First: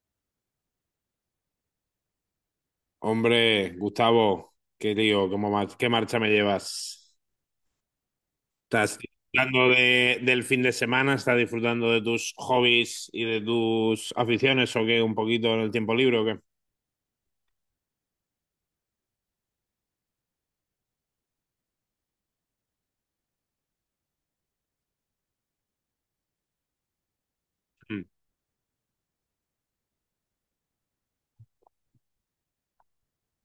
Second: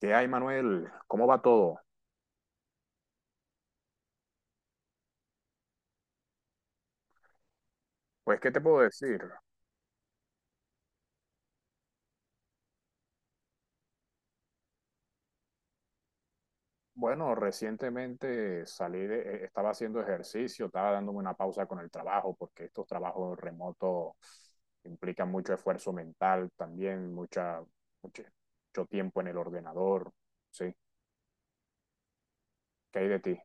¿Qué hay, Manuel? ¿Cómo va todo? Hombre, Gustavo, qué lío, qué marcha me llevas. Pues, ¿qué te puedo ¿Estás decir? disfrutando del fin de semana? ¿Estás disfrutando de tus hobbies y de tus aficiones o qué? ¿Un poquito en el tiempo libre o qué? Bueno, recientemente salí de, estaba haciendo ejercicio, estaba dándome una pausa con el trabajo, porque estos trabajos remotos implican mucho esfuerzo mental también, Mm. mucho, mucho tiempo en el ordenador, ¿sí? ¿Qué hay de ti?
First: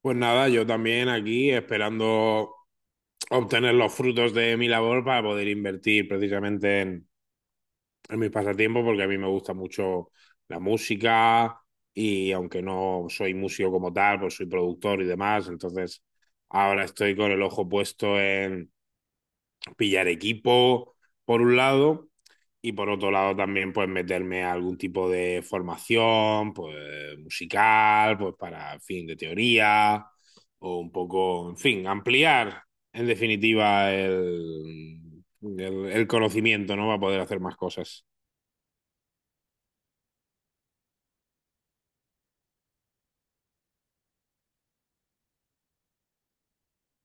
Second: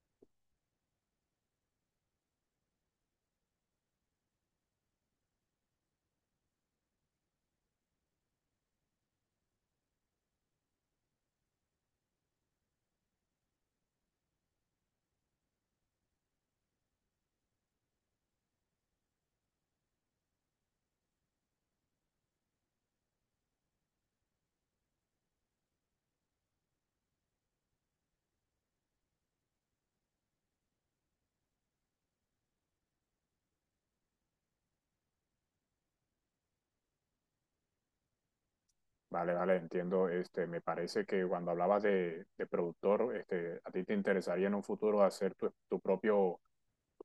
Pues nada, yo también aquí esperando obtener los frutos de mi labor para poder invertir precisamente en mis pasatiempos porque a mí me gusta mucho la música y aunque no soy músico como tal, pues soy productor y demás, entonces ahora estoy con el ojo puesto en pillar equipo por un lado y por otro lado también pues meterme a algún tipo de formación pues musical, pues para en fin de teoría o un poco, en fin, ampliar en definitiva el conocimiento, ¿no? Para poder hacer más cosas. Vale, vale, entiendo. Este, me parece que cuando hablabas de productor, este, a ti te interesaría en un futuro hacer tu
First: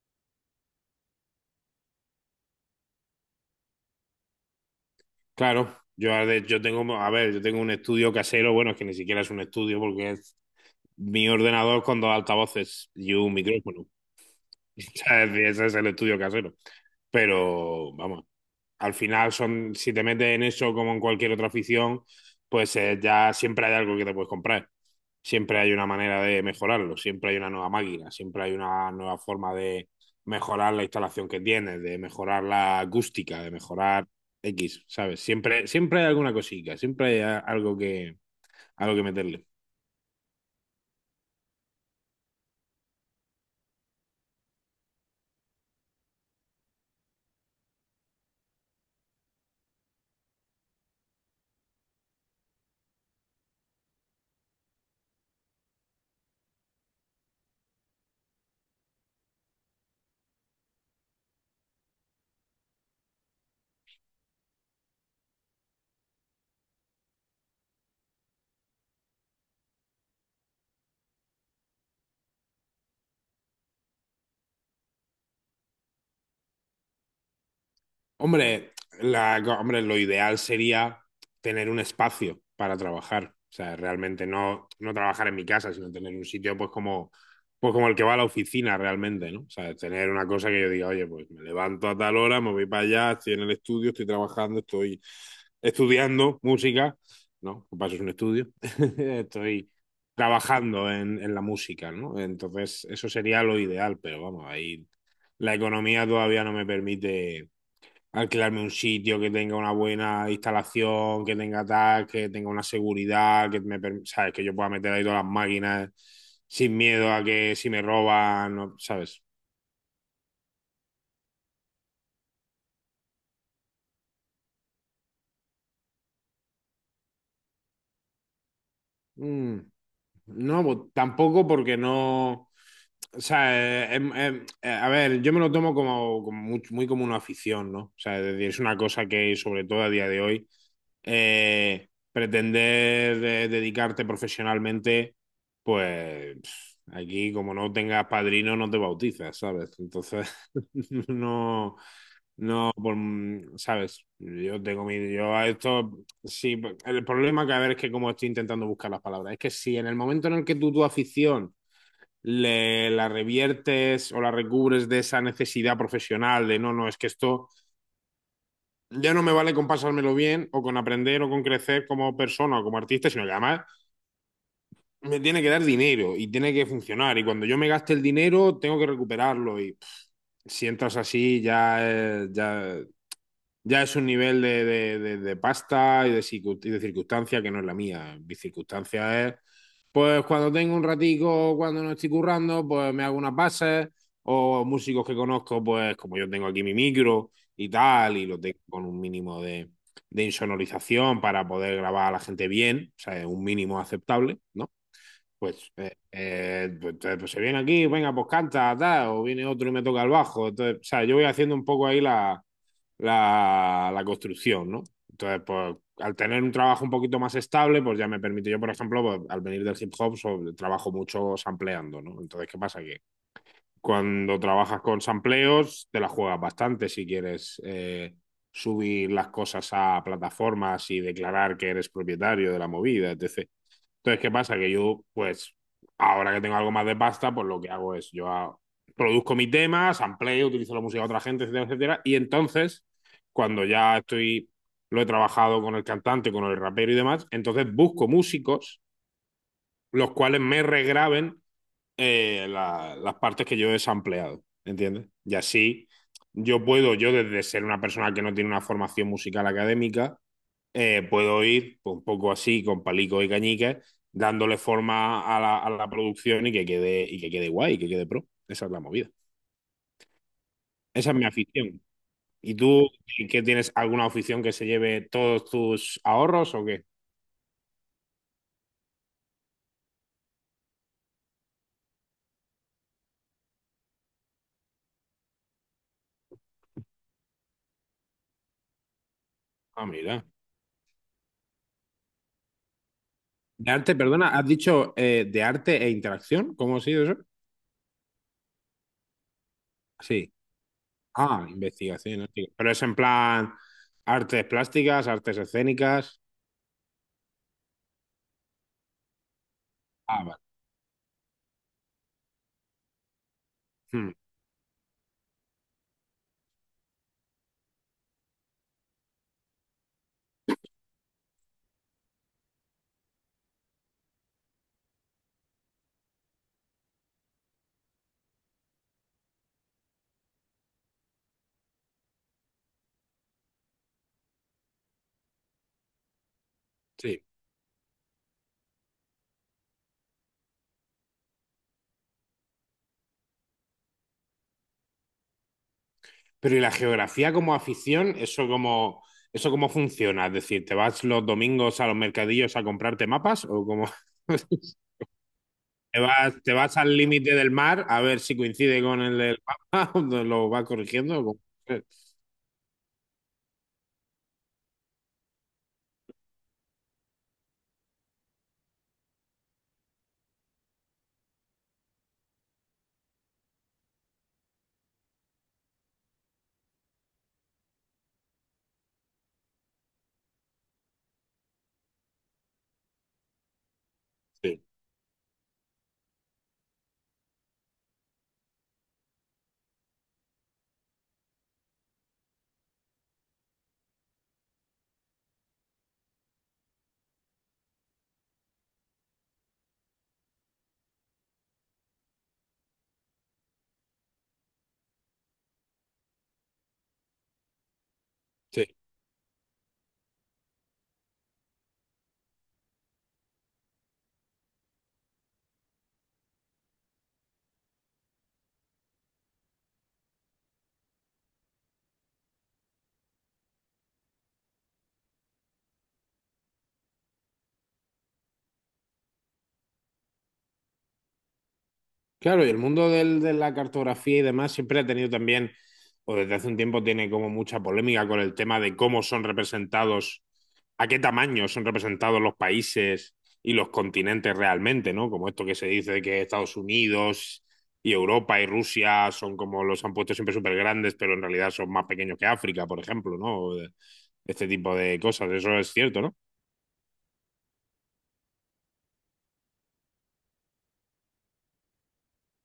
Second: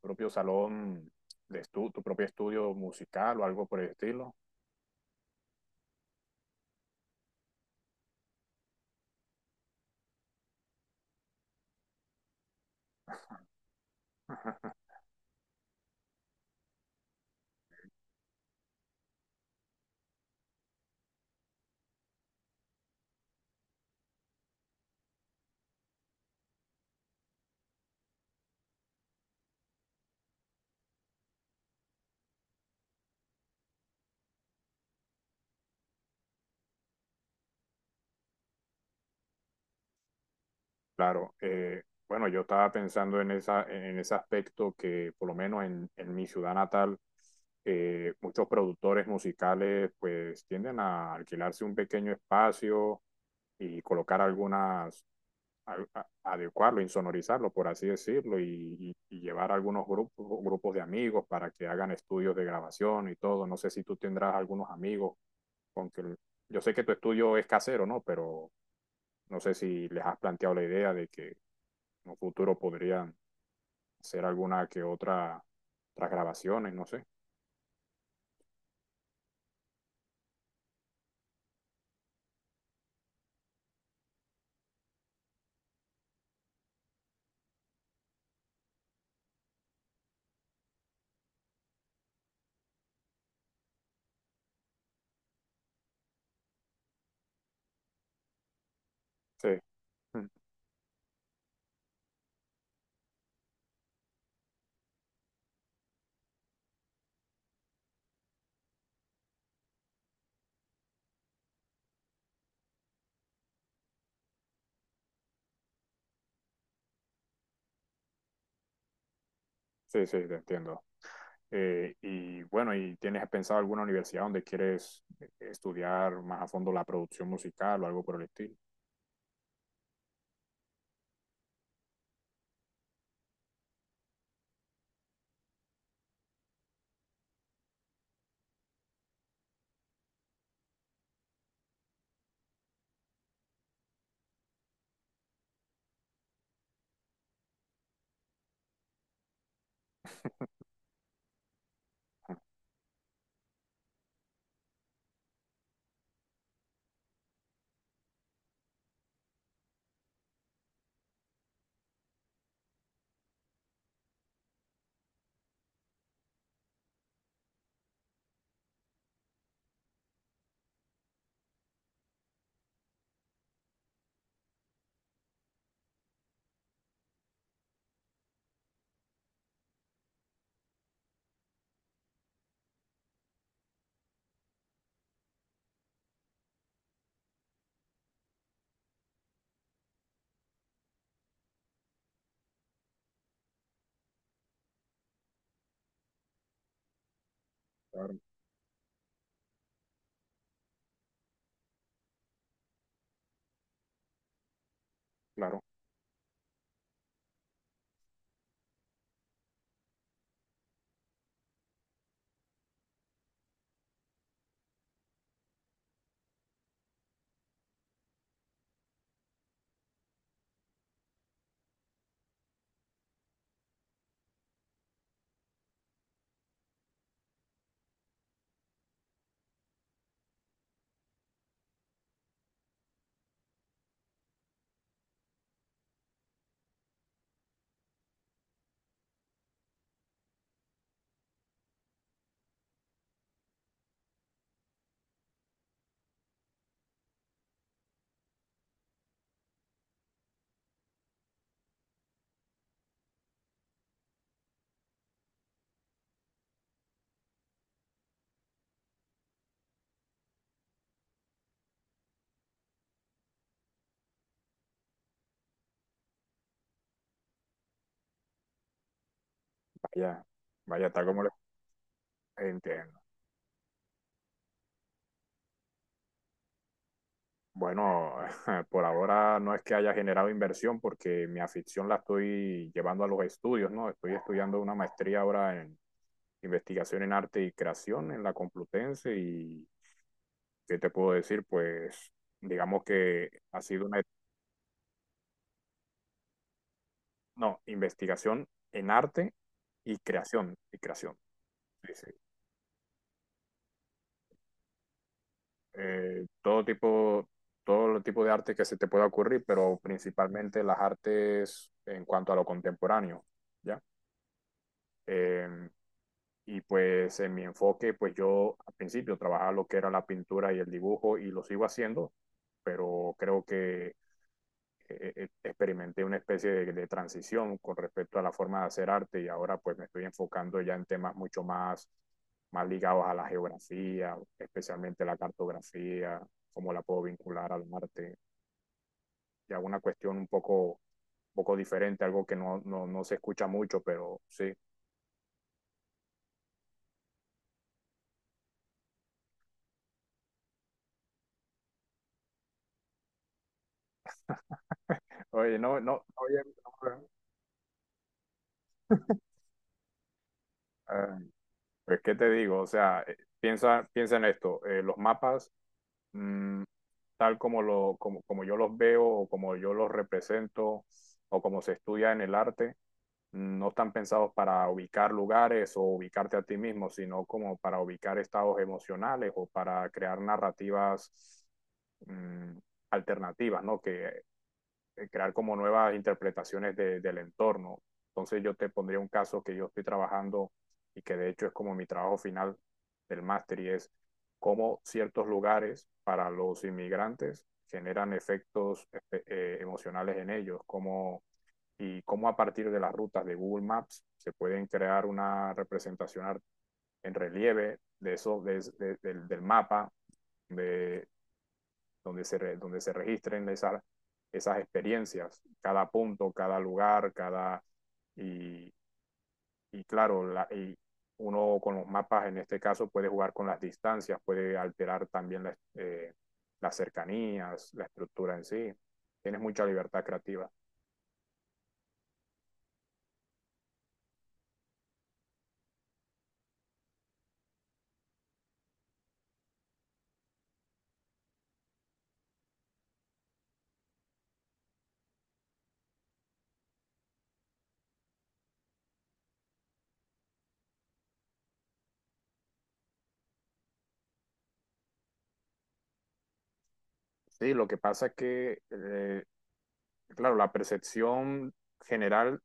propio salón de estu tu propio estudio musical o algo por el estilo. Claro, yo, yo tengo, a ver, yo tengo un estudio casero, bueno, es que ni siquiera es un estudio porque es mi ordenador con dos altavoces y un micrófono. Ese es el estudio casero. Pero vamos, al final son, si te metes en eso como en cualquier otra afición, pues ya siempre hay algo que te puedes comprar. Siempre hay una manera de mejorarlo, siempre hay una nueva máquina, siempre hay una nueva forma de mejorar la instalación que tienes, de mejorar la acústica, de mejorar X, ¿sabes? Siempre, siempre hay alguna cosica, algo que meterle. Claro, bueno, yo estaba pensando en esa, en ese aspecto que por lo menos en mi ciudad natal, muchos productores musicales pues tienden a alquilarse un pequeño espacio y colocar algunas, adecuarlo, insonorizarlo, por así decirlo, y llevar algunos grupos de amigos para que hagan estudios de grabación y todo. No sé si tú tendrás algunos amigos con que yo sé que tu estudio es casero, ¿no? Pero no sé si les has planteado la idea de que en un futuro podrían hacer alguna que otra tras grabaciones, no sé. Hombre, la, hombre, lo ideal sería tener un espacio para trabajar. O sea, realmente no, no trabajar en mi casa, sino tener un sitio pues como el que va a la oficina realmente, ¿no? O sea, tener una cosa que yo diga, oye, pues me levanto a tal hora, me voy para allá, estoy en el estudio, estoy trabajando, estoy estudiando música, ¿no? Por Paso es un estudio, Sí, estoy mm, trabajando en la música, ¿no? Entonces, eso sería lo ideal, pero vamos, ahí la economía todavía no me permite alquilarme un sitio que tenga una buena instalación, que tenga tal, que tenga una seguridad, sabes, que yo pueda meter ahí todas las máquinas sin miedo a que si me roban, ¿sabes? sí, sí, te entiendo. Y bueno, ¿y tienes pensado alguna universidad donde quieres estudiar más a fondo la producción musical o algo por el estilo? Mm. No, pues, tampoco porque no. O sea, a ver, yo me lo tomo como, como muy, muy como una afición, ¿no? O sea, es decir, es una cosa que, sobre todo a día de hoy, pretender dedicarte profesionalmente, pues pf, aquí como no tengas padrino no te bautizas, ¿sabes? Entonces, no por, mm, ¿sabes? Yo tengo mi... Yo a esto... Sí, el problema que a ver es que como estoy intentando buscar las palabras, es que si en el momento en el que tú tu afición le, la reviertes o la recubres de esa necesidad profesional de no, no, es que esto ya no me vale con pasármelo bien o con aprender o con crecer como persona o como artista, sino que además me tiene que dar dinero y tiene que funcionar y cuando yo me gaste el dinero tengo que recuperarlo y si entras así ya, ya es un nivel de, de pasta y de, y de circunstancia que no es la mía. Mi circunstancia es, pues cuando tengo un ratico, cuando no estoy currando, pues me hago unas bases o músicos que conozco, pues como yo tengo aquí mi micro y tal, Claro, y lo tengo con un mínimo de insonorización para poder grabar a la gente bien, o sea, un mínimo aceptable, ¿no? claro. Pues, pues se viene aquí, venga, pues canta, tal, o viene otro y me toca el bajo. Entonces, o sea, yo voy haciendo un poco ahí la, la, la construcción, ¿no? Entonces, pues al tener un trabajo un poquito más estable, pues ya me permite, yo por ejemplo, pues, al venir del hip hop, trabajo mucho sampleando, ¿no? Entonces, ¿qué pasa? Que cuando trabajas con sampleos, te la juegas bastante si quieres subir las cosas a plataformas y declarar que eres propietario de la movida, etc. Entonces, ¿qué pasa? Que yo, pues, ahora que tengo algo más de pasta, pues lo que hago es, produzco mis temas, amplio, utilizo la música de otra gente, etcétera, etcétera. Y entonces, cuando ya estoy, lo he trabajado con el cantante, con el rapero y demás, entonces busco músicos los cuales me regraben las partes que yo he sampleado, ¿entiendes? Y así yo puedo, yo desde ser una persona que no tiene una formación musical académica, puedo ir un poco así con palicos y cañicas dándole forma a la producción y que quede guay, que quede pro. Esa es la movida. Vaya, vaya, tal Esa es como mi lo afición. ¿Y tú entiendo. qué tienes alguna afición que se lleve todos tus ahorros o qué? Bueno, por ahora no es que haya generado inversión porque mi afición la estoy llevando a los estudios, ¿no? Estoy estudiando una maestría ahora en investigación en arte y creación en la Complutense y Ah, mira. ¿qué te puedo decir? Pues digamos que ha De sido arte, una, perdona, has dicho de arte e interacción, ¿cómo ha sido eso? no, investigación en arte y Sí. creación, y creación. Ah, Sí, sí. investigación. Hostia. Pero es en plan artes plásticas, artes escénicas. Todo tipo, todo el tipo de arte que se te pueda ocurrir, pero Ah, vale. principalmente las artes en cuanto a lo contemporáneo, ¿ya? Hmm, Em, y pues en mi enfoque, pues yo al principio trabajaba lo que era la pintura y el dibujo y lo sigo haciendo, pero creo que experimenté una especie de transición con respecto a la forma de hacer arte y ahora pues me estoy enfocando ya en temas mucho más, más ligados a la geografía, especialmente la cartografía, cómo la puedo sí. vincular al arte, ya una cuestión un poco diferente, algo que no se escucha mucho, pero sí. Pero ¿y la geografía como afición? Eso cómo funciona? Es decir, ¿te vas los domingos a los mercadillos a comprarte mapas o cómo? Oye, no, no, oye, te vas al no, límite del mar a ver si coincide con el del mapa? ¿Lo vas corrigiendo? ¿O eh, cómo? pues, ¿qué te digo? O sea, piensa en esto. Los mapas, mm, tal como lo, como yo los veo o como yo los represento o como se estudia en el arte, mm, no están pensados para ubicar lugares o ubicarte a ti mismo, sino como para ubicar estados emocionales o para crear narrativas, mm, alternativas, ¿no? Que Sí, crear como nuevas interpretaciones de, del entorno. Entonces yo te pondría un caso que yo estoy trabajando y que de hecho es como mi trabajo final del máster y es cómo ciertos lugares para los inmigrantes generan efectos emocionales en ellos, como y cómo a partir de las rutas de Google Maps se pueden crear una representación en relieve de eso, de, sí. Del mapa, de donde se, re, donde se registren esas, esas experiencias, cada punto, cada lugar, cada... Y, y claro, la, y uno con los mapas en este caso puede jugar con las distancias, puede alterar también la, las cercanías, la estructura en sí. Tienes mucha libertad creativa. Claro, y el mundo de la cartografía y demás siempre ha tenido también, o desde hace un tiempo tiene como mucha polémica con el tema de cómo son representados, a qué tamaño son representados los países y los continentes realmente, ¿no? Como esto que se dice de que Estados Unidos y Europa y Rusia son como los han puesto siempre súper grandes, pero en realidad son más pequeños que África, por ejemplo, ¿no? Este tipo de cosas, eso es cierto, ¿no? Sí, lo que pasa es que, claro, la percepción general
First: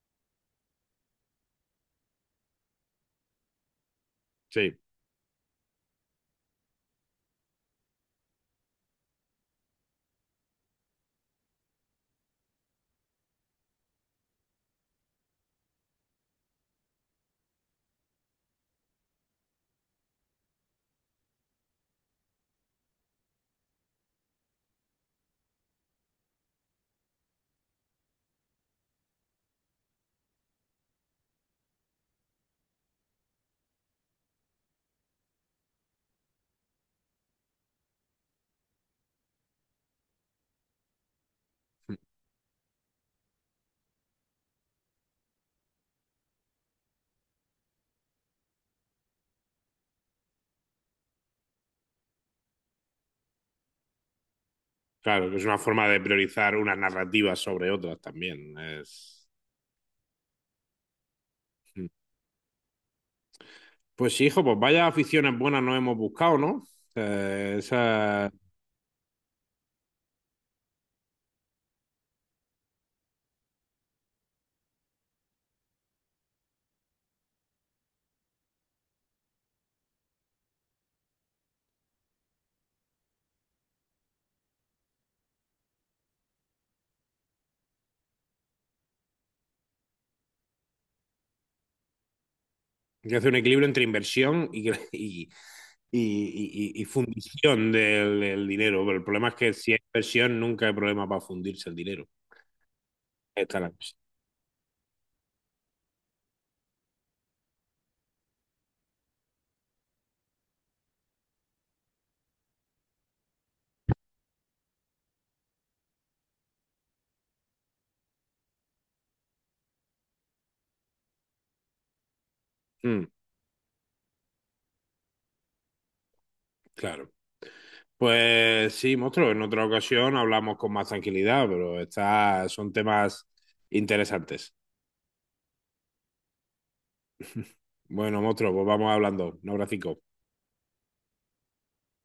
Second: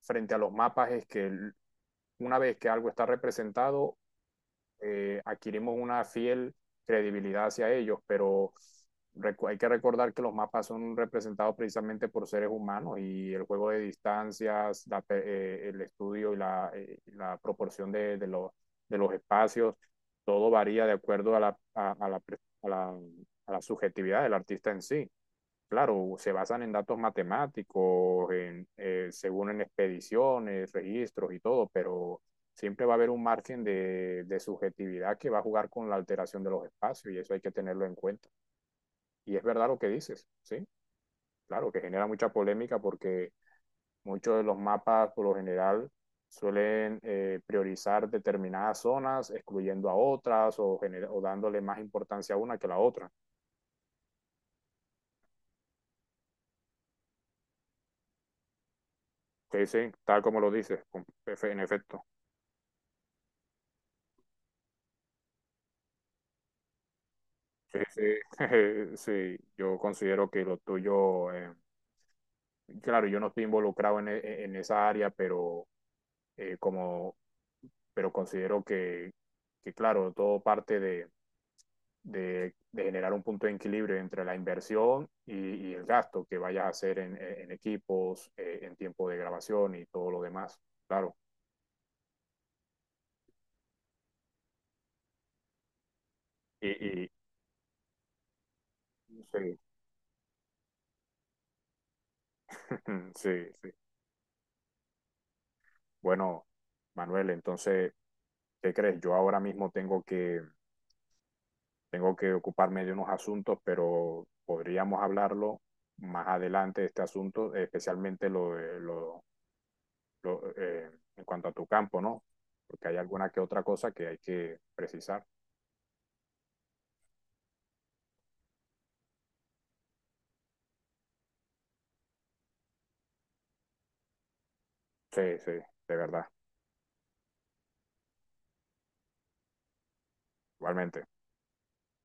frente a los mapas es que una vez que algo está representado, Sí, adquirimos una fiel credibilidad hacia ellos, pero hay que recordar que los mapas son representados precisamente por seres humanos y el juego de distancias, la, el estudio y la, la proporción los espacios, todo varía de acuerdo a, la, a la a la subjetividad del artista en sí. Claro, se basan en datos matemáticos, en, según en expediciones, registros y todo, pero siempre va a haber un margen de subjetividad que va a jugar con la alteración de los espacios y eso hay que tenerlo en cuenta. Y es verdad lo que dices, ¿sí? Claro, que genera mucha polémica porque muchos de los mapas por lo general suelen priorizar determinadas zonas, excluyendo a otras o, gener- o dándole más importancia a una que a la otra. claro, que es una forma de priorizar unas narrativas sobre otras también. Es... Que sí, tal como lo dices, con- en Hmm. efecto. Pues sí, hijo, pues vaya aficiones buenas nos hemos buscado, ¿no? Sí, sí, Esa, sí, yo considero que lo tuyo, claro, yo no estoy involucrado en, e- en esa área, pero eh, como, pero considero que, claro, todo parte de generar un punto de equilibrio entre la inversión y el gasto que vayas a hacer en, e, en equipos, en tiempo de grabación y todo lo demás, claro. que hace un equilibrio entre inversión y, Y, y y fundición del, del dinero. Pero el problema es que sí, si hay inversión, nunca hay problema para fundirse el dinero. Ahí sí, está la sí. cosa. Bueno, Manuel, entonces, ¿qué crees? Yo ahora mismo tengo que tengo que ocuparme de unos asuntos, pero podríamos hablarlo más adelante, de este asunto, especialmente lo, de- lo en cuanto a tu campo, ¿no? Porque hay Mm, alguna que otra cosa que hay que precisar. claro. Pues sí, monstruo, en otra ocasión hablamos con más tranquilidad, pero está, son temas interesantes. Sí, sí, de verdad, Bueno, monstruo, pues vamos hablando. Un abracico. igualmente.